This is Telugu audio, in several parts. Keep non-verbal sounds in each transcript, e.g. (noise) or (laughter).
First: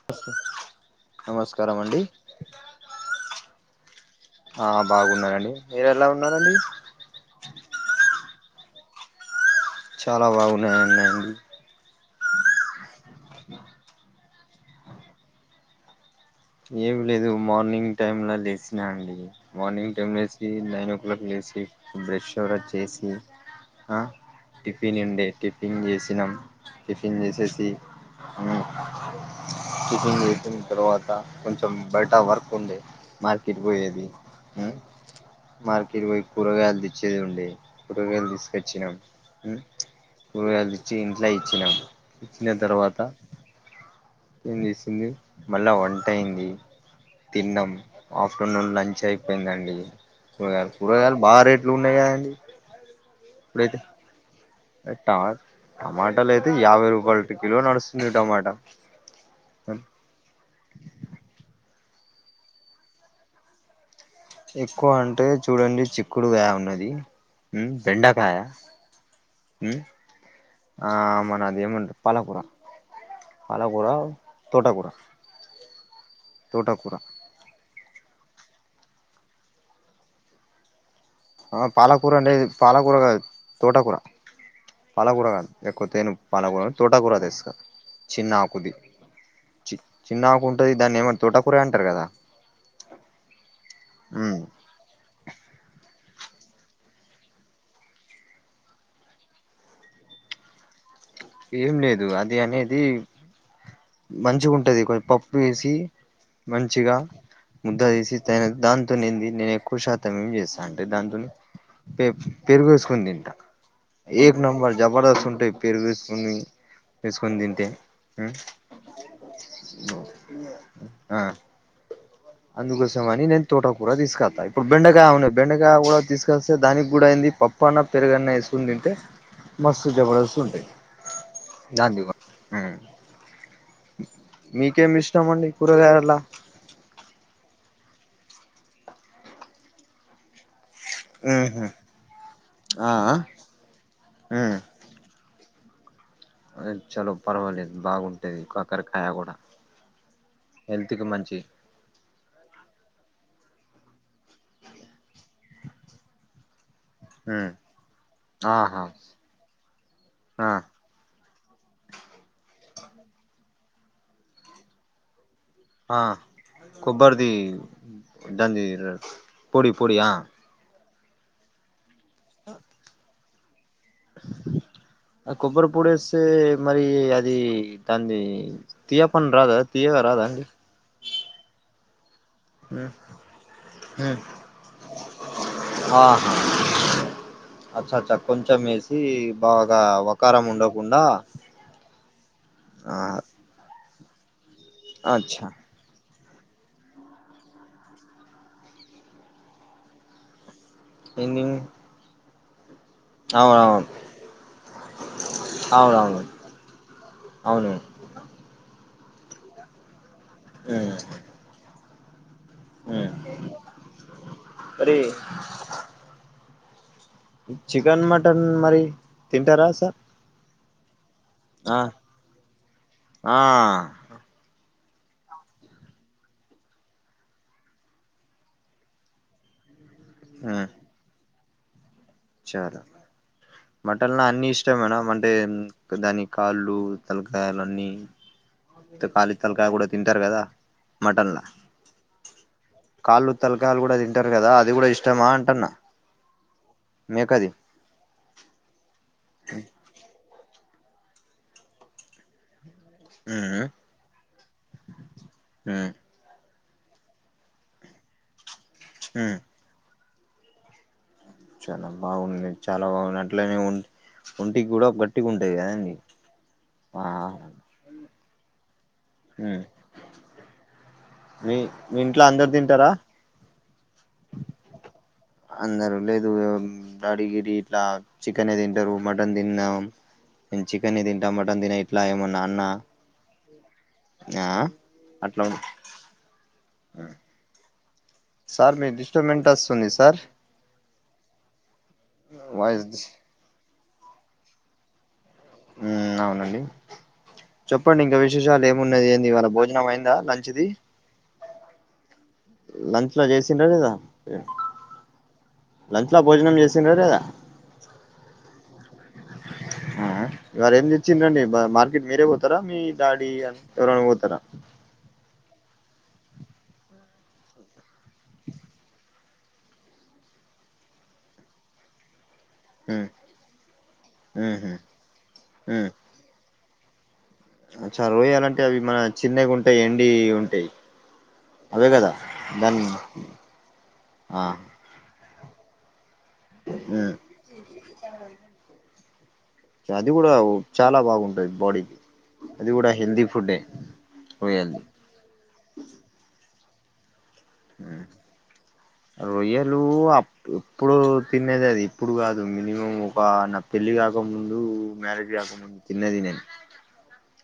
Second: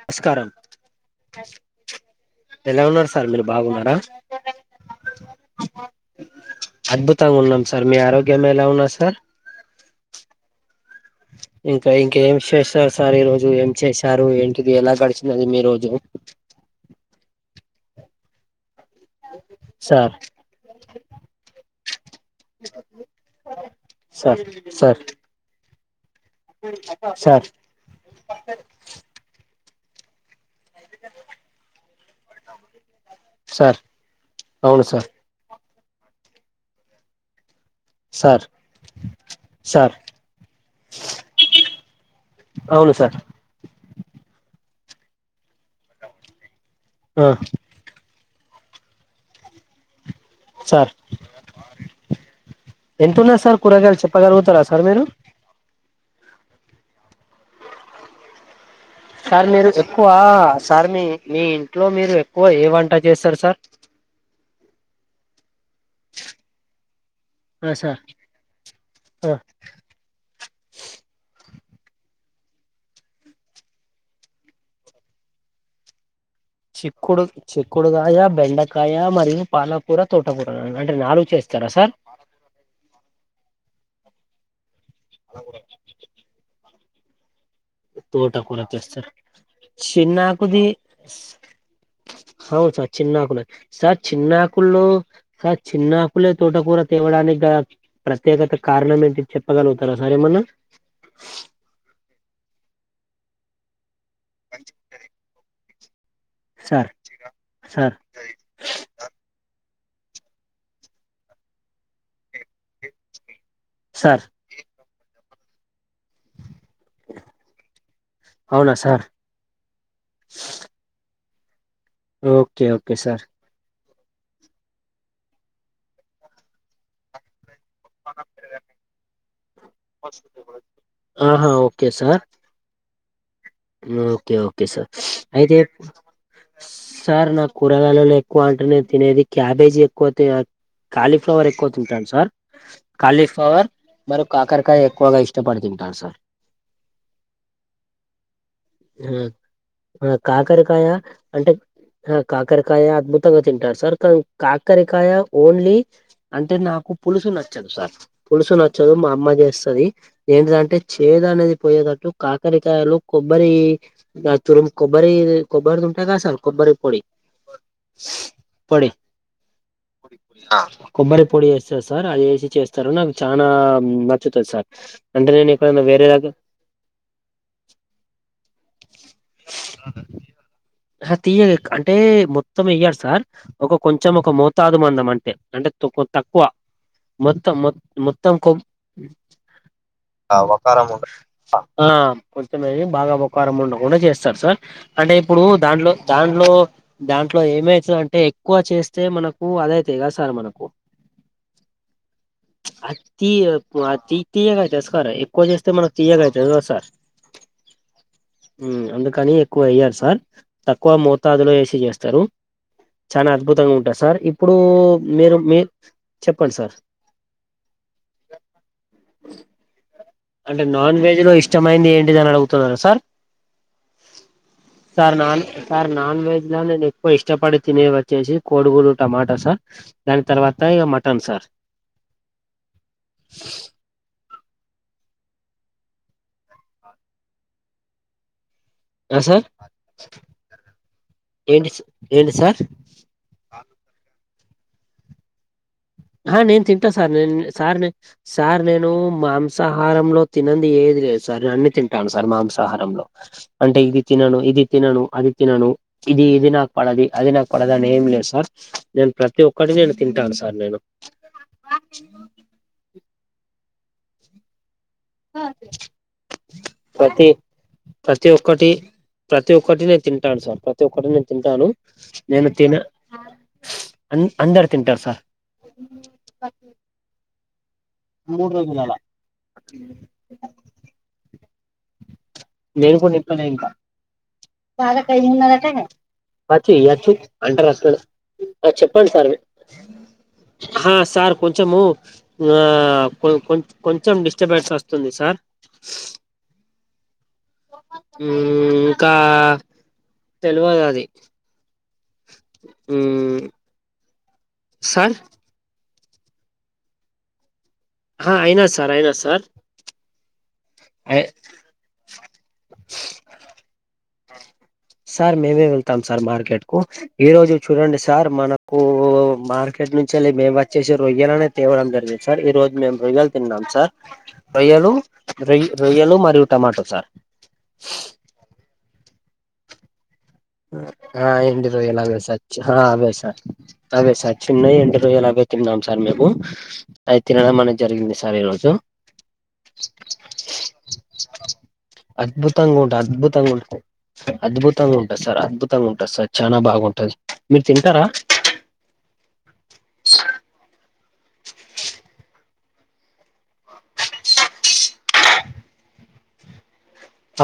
నమస్కారం నమస్కారం అండి ఎలా ఉన్నారు సార్ మీరు బాగున్నారా ఆ బాగున్నారండి మీరు ఎలా ఉన్నారండి అద్భుతంగా ఉన్నాం సార్ మీ ఆరోగ్యం ఎలా ఉన్నా సార్ చాలా బాగున్నాయిన్నా అండి ఇంకా ఇంక ఏం చేస్తారు సార్ ఈ రోజు ఏం చేశారు ఏంటిది ఎలా గడిచిపోయింది మీ రోజు ఏమి లేదు మార్నింగ్ టైమ్ లో లేసినా అండి మార్నింగ్ సార్ టైమ్ లేస్ సి నైన్ ఓ క్లాక్ లేసి బ్రష్ (unintelligible) చేసి ఆ సార్ సార్ టిఫిన్ ఉండే టిఫిన్ చేసినాం టిఫిన్ సార్ చేసేసి కుచింగ్ చేసిన తర్వాత కొంచెం బయట వర్క్ ఉందే మార్కెట్ సార్ పోయేది అ అవును సార్ మార్కెట్ పోయి కూరగాయలు తెచ్చేది ఉండే కూరగాయలు సార్ తీసుకొచ్చినాం సార్ కూరగాయలు తెచ్చి ఇంట్ల ఇచ్చినాం ఇచ్చన అవును తర్వాత సార్ ఏం చేసింది మళ్ళా వంట అయింది ఆ తిన్నాం ఆఫ్టర్నూన్ లంచ్ అయిపోయిందండి కూరగాయలు సార్ కూరగాయలు బాగా రేట్లు ఉన్నాయి కదండి ఎంతున్నా సార్ కూరగాయలు చెప్పగలుగుతారా సార్ మీరు ట టమాటాలు అయితే యాభై రూపాయలు కిలో నడుస్తున్నా టమాటా సార్ మీరు ఎక్కువ సార్ మీ మీ ఇంట్లో మీరు ఎక్కువ ఏ వంట చేస్తారు సార్ ఎక్కువ అంటే చూడండి చిక్కుడుకాయ ఉన్నది ఉమ్ బెండకాయ అ హ్మ్ ఆ ఆమనా అది ఏమంట పాలకూర పాలకూర తోటకూర తోటకూర చిక్కుడు చిక్కుడుకాయ బెండకాయ మరియు పాలకూర తోటకూర అంటే నాలుగు ఆ చేస్తారా సార్ పాలకూర లేదు పాలకూర కాదు తోటకూర పాలకూర కాదు ఎక్కువ తేను పాలకూర తోటాకూర తెస్తా చిన్న తోటకూర ఆకుది తెస్తారా చి చిన్నకుంటుంది దాన్ని ఏమ తోటకూరే అంటారు కదా అవును సార్ చిన్నకున్నా సార్ చిన్న ఉమ్ ఆక్ కుల్లో సార్ చిన్నకులే తోటకూర తేవడానికి గలా ప్రత్యేకత కారణం ఏంటి చెప్పగలుగుతారా సార్ ఏమన్నా ఏం లేదు అది అనేది మంచిగుంటది కొంచం పప్ ప్పు ఎసి సార్ మంచిగా ముద్ద సార్ తీేసి తయర్ దాంతోనే ఏంది నేను ఎక్కువ శాతం ఏమి చేస్తాను అంటే దాంతోని పె పెరుగుసుకుని తింటా సార్ ఏక్ నంబర్ జబరదస్తు ఉంటయి పరుగేసుకుని తిం ఎసుకొని దింటే అవునా సార్ ఉ ఆ ఓకే ఓకే సార్ అందుకోసమానీ నేన్ తోటకూర తీసకత్త ఇప్పుడు బెండకాయా ఉన్నాయి బెండకాయా కూడా తీసుకస్త దానికి కూడా ఏంది పప్ పన్న పెరుగన్న వేసుకు తింటే మస్తు జబర్దస్స్తు ఉంటాయి ఆహా ఓకే దాంది కూడా సార్ ఉమ్ ఓకే ఓకే సార్ మీకేమి ఇష్టం అండి థ్యాంక్యూ కూరగాయలా సార్ నా కూరగాయలలో ఎక్కువ అంటే నేను తినేది క్యాబేజీ ఎక్కువ తిన్నాన్ కాలీఫ్లవర్ ఉహు ఎక్కువ తింటాను సార్ ఆ కాలీఫ్లవర్ మరి కాకరకాయ ఎక్కువగా ఇస్త చపాతి తింటాను సార్ ఆయిల్ చాలా పర్వాలేదు బాగుం టది కాకరకాయ్ ఉమ్ కాకరకాయ కి మంచి అంటే ఆ కాకరకాయ అద్భుతంగా తింటారు సార్ కాని కాకరకాయ ఓన్లీ అంటే నాకు పులుసు ఉమ్ నచ్చదు సార్ పులుసు ఆహా నచ్చదు మా అమ్మ జేస్తది ఆ ఏంటిదంటే చేదు అనేది పోయేటట్టు కాకరకాయలో కొబ్బరి ఆ తురుము కొబ్బరి కొబ్బరిది ఆ ఉంటదిగా సార్ కొబ్బరి పొడి కొబ్బరిది దాంది పొడి పొడి పొడి ఆ కొబ్బరి పొడి యేస్తరు సార్ అది యేసి చేస్తరు నాకు చానా నచ్చుతది సార్ అంటే ఆ నేను కొబ్బరి ఎక్కడనా పొడి వేరే వేస్తే దగ్గర మరి అది దాంది తీయపండు రాదా తీయగా రాదాండి తీయగ అంటే మొ త్తం ఇయ్యడు సార్ ఒక కొంచెం ఒక మోతాదు మందం అంటే అంటే ఆహా తక్కువ మొత్తం అచ్చ అచ్చ మొత్తం కొంచెం వేసి బాగా వకారం అవకారం ఉండకుండా ఉండ ఆ కొంచం ఆ బాగా అవకారం ఉండకుండా జేస్తరు సార్ అంటే ఇప్పుడు అచ్చా దాంట్లో దాంట్లో దాంట్లో ఏమైతదంటే ఎక్కువ చేస్తే మనకు అదైతది గదా సార్ మనకు ఎన్నిమ్ ఆయ్ తీయ తీయగా అయితది సార్ ఎక్కువ చేస్తే మనకి అవునవును తీయగా అయితది గదా సార్ అవును అందుకని ఎక్కువ ఎయ్యరు సార్ తక్కువ ఉమ్ మోతాదులో యేసి చేస్తరు ఉమ్ చానా అద్భుతంగా ఉంటది సార్ ఇప్పుడు మరి మీరు మీరు చెప్పండి సార్ చికెన్ మటన్ మరి తింటారా సార్ అంటే నాన్ వెజ్ లో ఆ ఇష్టమైంది ఏంటిది అని అడుగుతున్నారా సార్ ఆ sir non sir non veg లో నేను ఎక్కువ ఇష్టపడి తినేది వచ్చేసి కోడిగుడ్డు టమాటా సార్ దాని తర్వాత ఉమ్ ఇగ మటన్ సార్ చాలా మటన్ల అన్ని ఇష్టమేనా అంటే దాని కాళ్ళు తలకాయలు అన్ని ఆ కాళి సార్ తలకాయ కూడా తింటారు కదా మటన్లా ఏంటి ఏంటి సార్ కాళ్ళు తలకాయలు కూడా తింటారు గదా అది గూడా ఇష్టమా అంటున్న ఆ నేను తింట సార్ నేను సార్ సార్ నేను మాంసాహారంలో తినన్ ఏది లేదు సార్ అన్ని తింటాన్ సార్ మాంసా హారంలో ఉమ్ అంటే ఇది తినను ఇది తినను అది తినను ఉమ్ ఇది ఇది నాకు పడదు అది నాకు పడదు అని ఏం లేదు సార్ నేను ఉమ్ ప్రతి ఒక్కటి నేను తింటాను సార్ నేను చాలా బాగుంది చాలా బాగుంది అట్లనే ఒంటికి కూడా గట్ గట్టిగుంటది గదండి ఆ ప్రతి ప్రతి ఒక్కటి ప్రతి ఉమ్ ఒక్కటి నేను తింటాను సార్ ప్రతి ఒక్కటి నేను మీ తింటాను మీ ఇంట్లో నేను అందరు తిన తింటారా అందరు తింటారు సార్ అందరు లేదు అదిగిది ఇట్లా మూడు చికెనే రోజులు దింటరు అలా మటన్ దినం చికెన్ తింటాం మటన్ దినే ఇట్లా ఏమన్నా అన్న ఎదుటోనికి చెప్తా నేనింకా యాలకాయ్ అట్లా ఉండాలటగా అక్కి అక్కి అంటరట్లనే సార్ మీ చెప్పండి సార్ డిస్టర్బెంట్ వస్తుంది సార్ ఆ సార్ కొంచము ఆ వాయిస్ కొంచెం డిస్టర్బెన్స్ వస్తుంది సార్ ఉమ్ అవునండి చెప్పండి ఇంకా విశేషాలు ఏమున్నయి ఇంకా ఏంది ఈ వాళ్ళ భో జనంమైందా లంచ్ది తెలియదు అది లంచ్ లో చేసింద్ర లేదా సార్ లంచ్ లో భోజనం చేసిండ్ర లేదా ఆహ అయినా సార్ అయినా సార్ ఇవారా ఏం తెచ్చిందండి మార్కెట్ మీరే పోతారా మీ డాడీ అని ఎవరనా పోతారా సార్ మేమే వెళ్తాం సార్ మార్కెట్ కు ఈ రోజు చూడండి సార్ మనకు మార్కెట్ నుంచిళ్ళ మేము వచ్చేసి రొయ్యాల అనే తేవ్డం జరిగింది సార్ ఈ రోజు మేము మ్మ్ రొయ్యలు తిన్నాం సార్ మ్మ్ హ్మ్ రొయ్యలు రొయ్య రొయ్యలు మరియు టమాటో సార్ అ చ రొయ్యలాం అంటే అవి మన చిన్నగుంటై ఎండి ఉ ఆ ఎండి రొయ్యాల్ అవే సార్ చిన్ ఆ దాన్ని అవే సార్ అవే సార్ ఆ చిన్నై ఎండి రొయ్యాల్ ఆవే తిన్నాం సార్ మేము ఉమ్. అది తినడం అనేది జరిగింది సార్ ఈ రోజు అది కూడా చాలా బాగుంటది బాడీకి అది అద్భుతంగా కూడా ఉంట హెల్దీ అద్భుతంగా ఫుడ్డే ఉంటది రొయ్యల్ది అద్భుతంగా ఉంటంది సార్ అద్భుతంగా ఉంటంది సార్ చానా బాగుంటుంది. ఆ రొయ్యలు అప్ ఎప్పుడు తినేది అది ఇప్పుడు కాదు మినిమం ఒక నా పెళ్లి కాకముందు మ్యారేజ్ కాకముందు తిన్నది నేను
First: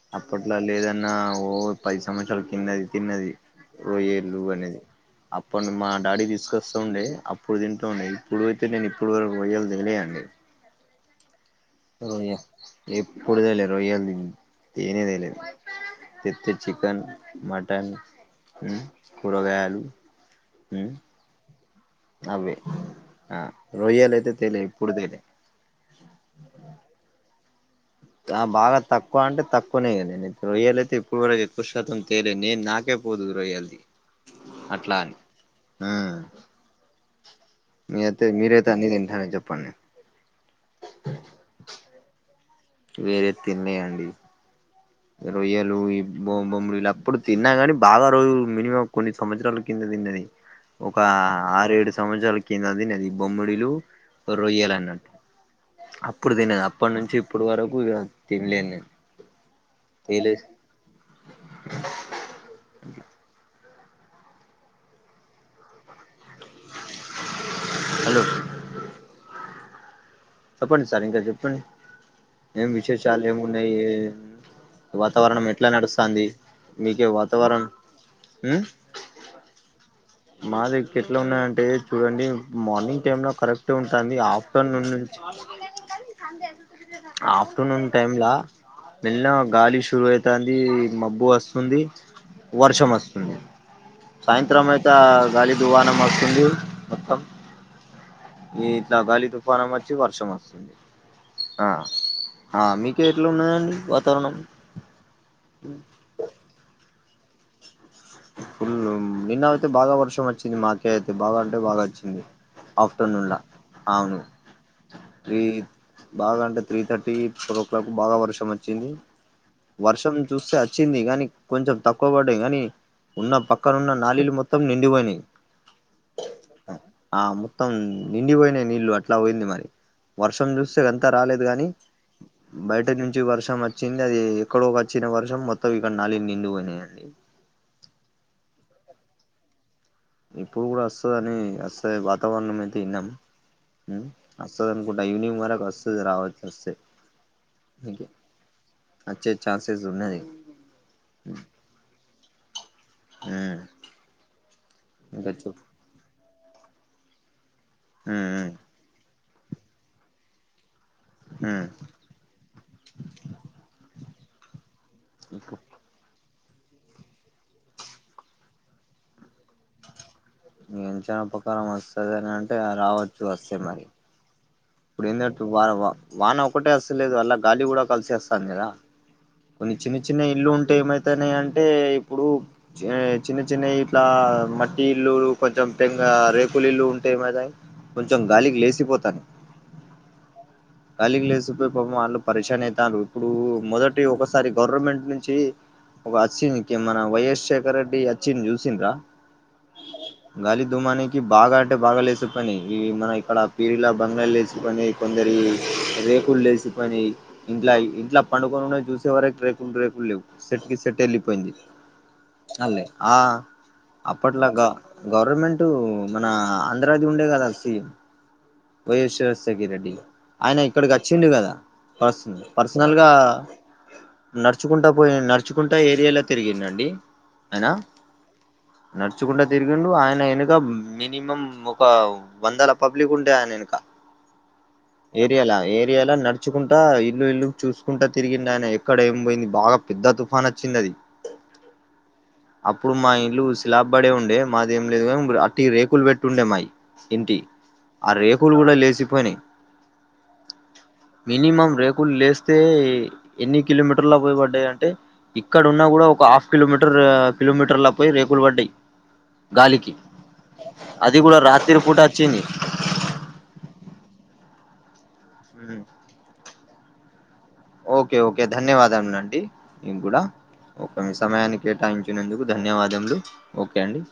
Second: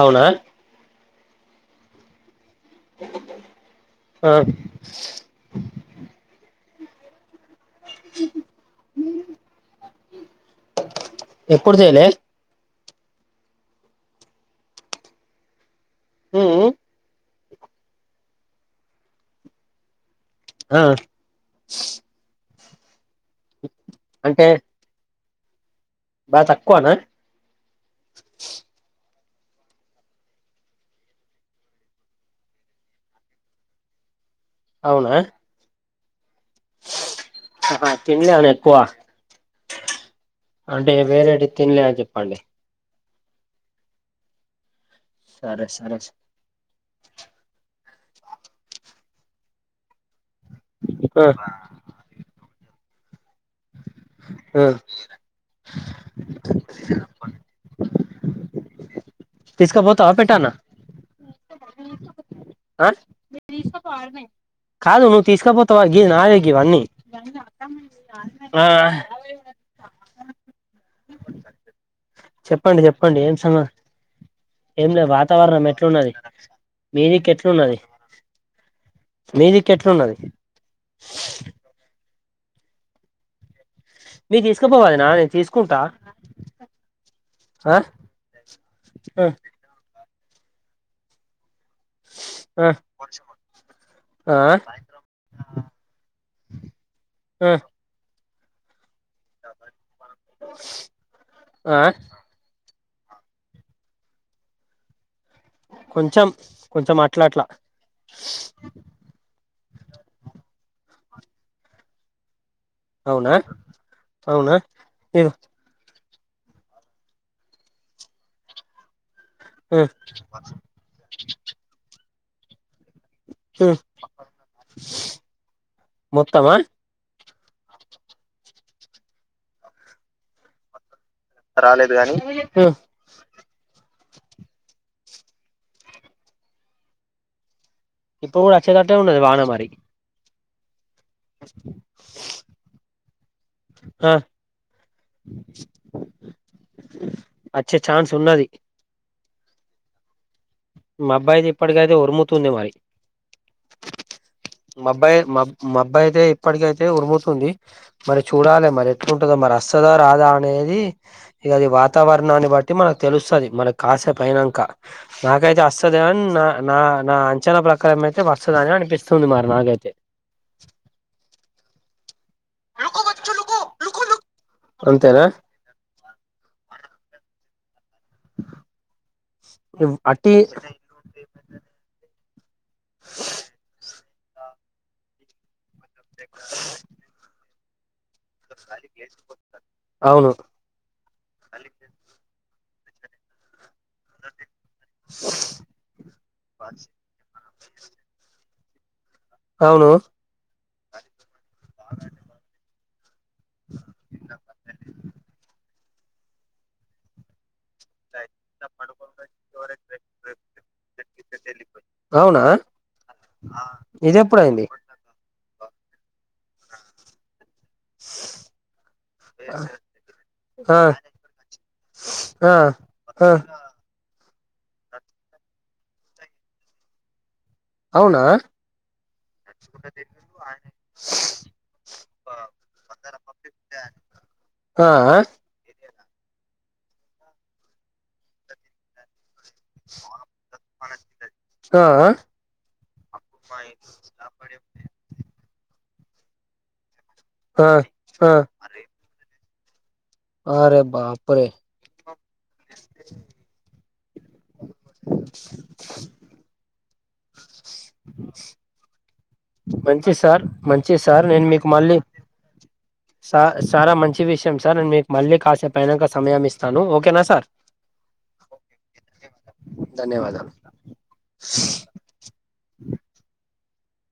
అవునా అప్పట్లా లేదన్నా ఓ పది సంవత్సరాలు కిన్నది తిన్నది ఆ రొయ్యేలు అనేది అప్పన్ మా డాడీ తీసుకొస్తా ఉండే అప్ ఇప్పుడు తింటూండయి ఇప్పుడు అతే నేను ఇప్పుడు వరకు రొయ్యాల్ తెలేయండి. ఎప్పుడు చేయలే రొయ్య ఎప్పుడు లేదు రొయ్య తేనేదలేదు ఉ తెత్తే ఉ చికెన్, మటన్, ఉమ్ కూరగాయలు ఆ ఉమ్ అవే ఆ రొయ్యాల అయితే తెలియ ఏప్పుడు తేలే బా తక్కువనా బాగా తక్కువ అంటే తక్కువనే కద నేను రొయ్యాల అయితే ఇప్పుడు వరకు ఎక్కువ శాతం తేలేదు నేను నాకే పోదు రొయ్యాల అట్లా అవునా అని ఆహా మీ అయితే తినలేను మీరైతే ఎక్కువ అన్నీ తింటార చెప్పండి అంటే వేరేటి తిినలే అని చెప్పండి వేరే తిన్నాయం అండి సరే రొయ్యలు సరే బొమ్ బొమ్ముడు అప్పుడు తిన్నాగాని బాగా రోజు మినిమం కొన్ని సంవత్సరాల కింద తిన్నది ఒక ఆరు ఏడు సంవత్సరాల కింద తిన్నది బొమ్మడిలు రొయ్యాల అన్నట్టు అప్పుడు తినది అప్పటి నుంచి ఇప్పుడు వరకు ఇగ తినలేను నేను తీసుకాపోతావా తేలే పెట్టనా ఆ కాదు నువ్వు తీసుకపోతావా గిది నాది అన్ని హలో ఆ చెప్పండి సార్ ఇకా చెప్పండ్ ఏం చెప్పండి చెప్పండి విశేషల్ ఏం సంగ ఉన్నాయ్ ఏం లే వాతావరణం ఎట్లా ఎట్లున్నది నడుస్తుంది మీ మీకే దిక్కు వాతావరణం మీది కి ఎట్లున్నది మా దగ్గర ఎట్లా ఉన్నాయంటే చూడండి మార్నింగ్ టైమ్ లో కరెక్ట్ టి ఉంటుంది మీరు ఆఫ్టర్నూన్ తీసుకుపోవదినా నుంచి నేను తీసుకుంటా ఆ ఆఫ్టర్నూన్ టైమ్లా ఆ మెల్లగా గాలి శురు డాన్డీ మబ్బు వస్తుంది వర్షం వస్తుంది ఆ సాయంత్రం ఆ గాలీ దువాన మగతుంది ఆ ఈ ఇట్లాగాలి తుఫానం వచ్చి వర్షం వస్తుంది ఆ ఆ మీకు ఎట్లా ఉన్నాదండి వాతావరణం కొంచెం కొంచెం అట్లా అట్లా ఫుల్ నిన్న అయితే బాగా వర్షం వచ్చింది మాకే అయితే బాగా అంటే బాగా వచ్చింది అవునా ఆఫ్టర్నూన్లా అవును అవునా ఇగో ఈ బాగా అంటే three thirty four o'clock బాగా వర్షం వచ్చింది వర్షం చూస్తే వచ్చింది కానీ కొంచెం తక్కువ పడ్డధ్ కానీ ఉన్న పక్కనున్న నాళీలు మొత్తం నిండిపోయినాయి మొత్తమా ఆ మొత్తం నిండిపోయిన నీళ్ళు అట్లా పోయింది మరి వర్షం చూస్తే అంత రాలేదు గాని బయట నుంచి వర్షం వచ్చిందది ఎక్కడో వచ్చిన వర్షం మొత్తం ఇక్కడ నాలీలు నిండి పోయినాయండి ఇప్పుడు కూడా వచ్చేదట్టే ఉన్నది వాన మరి ఇప్పుడు కూడా వస్తుందని వస్తయి వాతావరణం అయితే విన్నాం ఆ అ వస్తది అనుకుంట ఇవనింగ్ వరకు వస్తది రావలస్తే వచ్చే ఛాన్స్ ఉన్నది వచ్చే ఛాన్సెస్ ఉన్నది మబ్బయిది ఇప్పటిక అయితే ఉరుముతుంది మరి ఉమ్ మబ్బయి ఇంకా మా చెప్పు మబ్బయి అయితే ఇప్పటికైతే ఉరుముతుంది మరి ఉమ్ చూడాలి మరి ఎట్లుంటందో మరి వస్తదా రాదా అనేది ఇక ఉమ్ అది వత వాతావరణాన్ని బట్టి మనకు తెలుస్తది మన కాసేపైనంక ఉమ్ నాకైతే వస్తుద అని నా నా నా అంచనా ప్రకారం అయితే వస్తదని అనిపిస్తుంది మరి నాకైతే నీ అంచనపకారం వస్తదని అంటే రావచ్చు వస్తే మరి ఇప్పుడు అంతేనా ఏంటంటే వా వాన ఒకటే వస్తలేదు అలా గాలి కూడా కలిసేస్తాను కదా కొన్ని చిన్న చిన్న అట్టి ఇల్లు ఉంటే ఏమైతనాయ అంటే ఇప్పుడు చిన్న చిన్న ఇట్లా మట్టి ఇల్లు కొంచెం టెంగా రేకులు ఇల్లు ఉంటే ఏమైదంటే కొంచెం గా అవును గాలిగి లేసిపోయి పాపం వాళ్ళు పరేషన్ అయితాడ్రు ఇప్పుడు మొత్తం ఒకసారి గవర్నమెంట్ నుంచి ఒక నుంచి మన వైయస్ శేఖర రెడ్డి వచ్చింది చూసిండ్ర అవును గాలి దూమానికి బాగా అంటే బాగా లెసిపేనై ఇ మన అక్కడ పీరులా బంగాళ లేచిపోని కొందరి రేకులు లేలిచిపోని ఇంట్లా ఇంట్లా పడుకోని ఉన్నా చూసే వరకు రేకులు రేకులేవు సెట్ కి సెట్ వెళ్ళిపోయింది అవునా అలేే ఆ ఇది ఎప్పుడయింది అప్పట్లాగా గవర్నమెంట్ మన ఆంధ్రాది ఉండే కదా సి వైయస్ రాజశేఖర్ రెడ్డి ఆయన ఆ ఇక్కడికి వచ్చిడు కదా పర్సనల్ ఆ పర్సనల్గా ఆ నడుచుకుంటా పోయి నడుచుకుంటా ఏరియాలో తిరిగిందండి అవునా నడుచకుంటడా తిరిగిండు ఆయన వెనుక మినిమం ఒక వందల పబ్లిక్ ఉంటయ్ ఆయనెనుకా ఆ ఏరియాలా ఏరియాలా నడుచుకుంటా ఇల్లు ఇల్లు చూసుకుంటా తిరిగిండు ఆయన ఎక్కడ ఏమ్ పోయింది బాగా. పెద్ద తుఫాన్ వచ్చింది అది ఆ అప్పుడు మా ఇల్లు స్లాబ్ పడే ఉండే మాదేం లేదు గాన్ అట్టి రేకులు పెట్టి ఉండే మాయి. ఇంటియి ఆ రేకులు గూడా లేశిపోయినయి అరే బాప్ మినిమం రేకుల్ లేస్తే ఎన్ని కిలోమీటర్ల పోయి పడ్డయి అంటే. ఇక్కడ ఉన్నా గూడా ఒక హాఫ్ కిలోమీటర్ ఆ కిలోమీటర్ లా పోయి రేకుల్ పడ్డయ్. గాలికి మంచి సార్ మంచి అది గూడా నేను మీకు రాతిరి మళ్ళీ పూట అచ్చింది. సార్ చాలా మంచి విషయం సార్ నేను మీకు మళ్ళీ కాసేపైనంకా సమయం ఇస్తాను ఓకేనా సార్. ఓకే ఓకే ధన్యవాదములు అండి మీకు గూడా ధన్యవాదాలు ఒక మీ సమయాన్ని కేటాయించ్ చినందుకు ధన్యవాదములు ఓకే అండి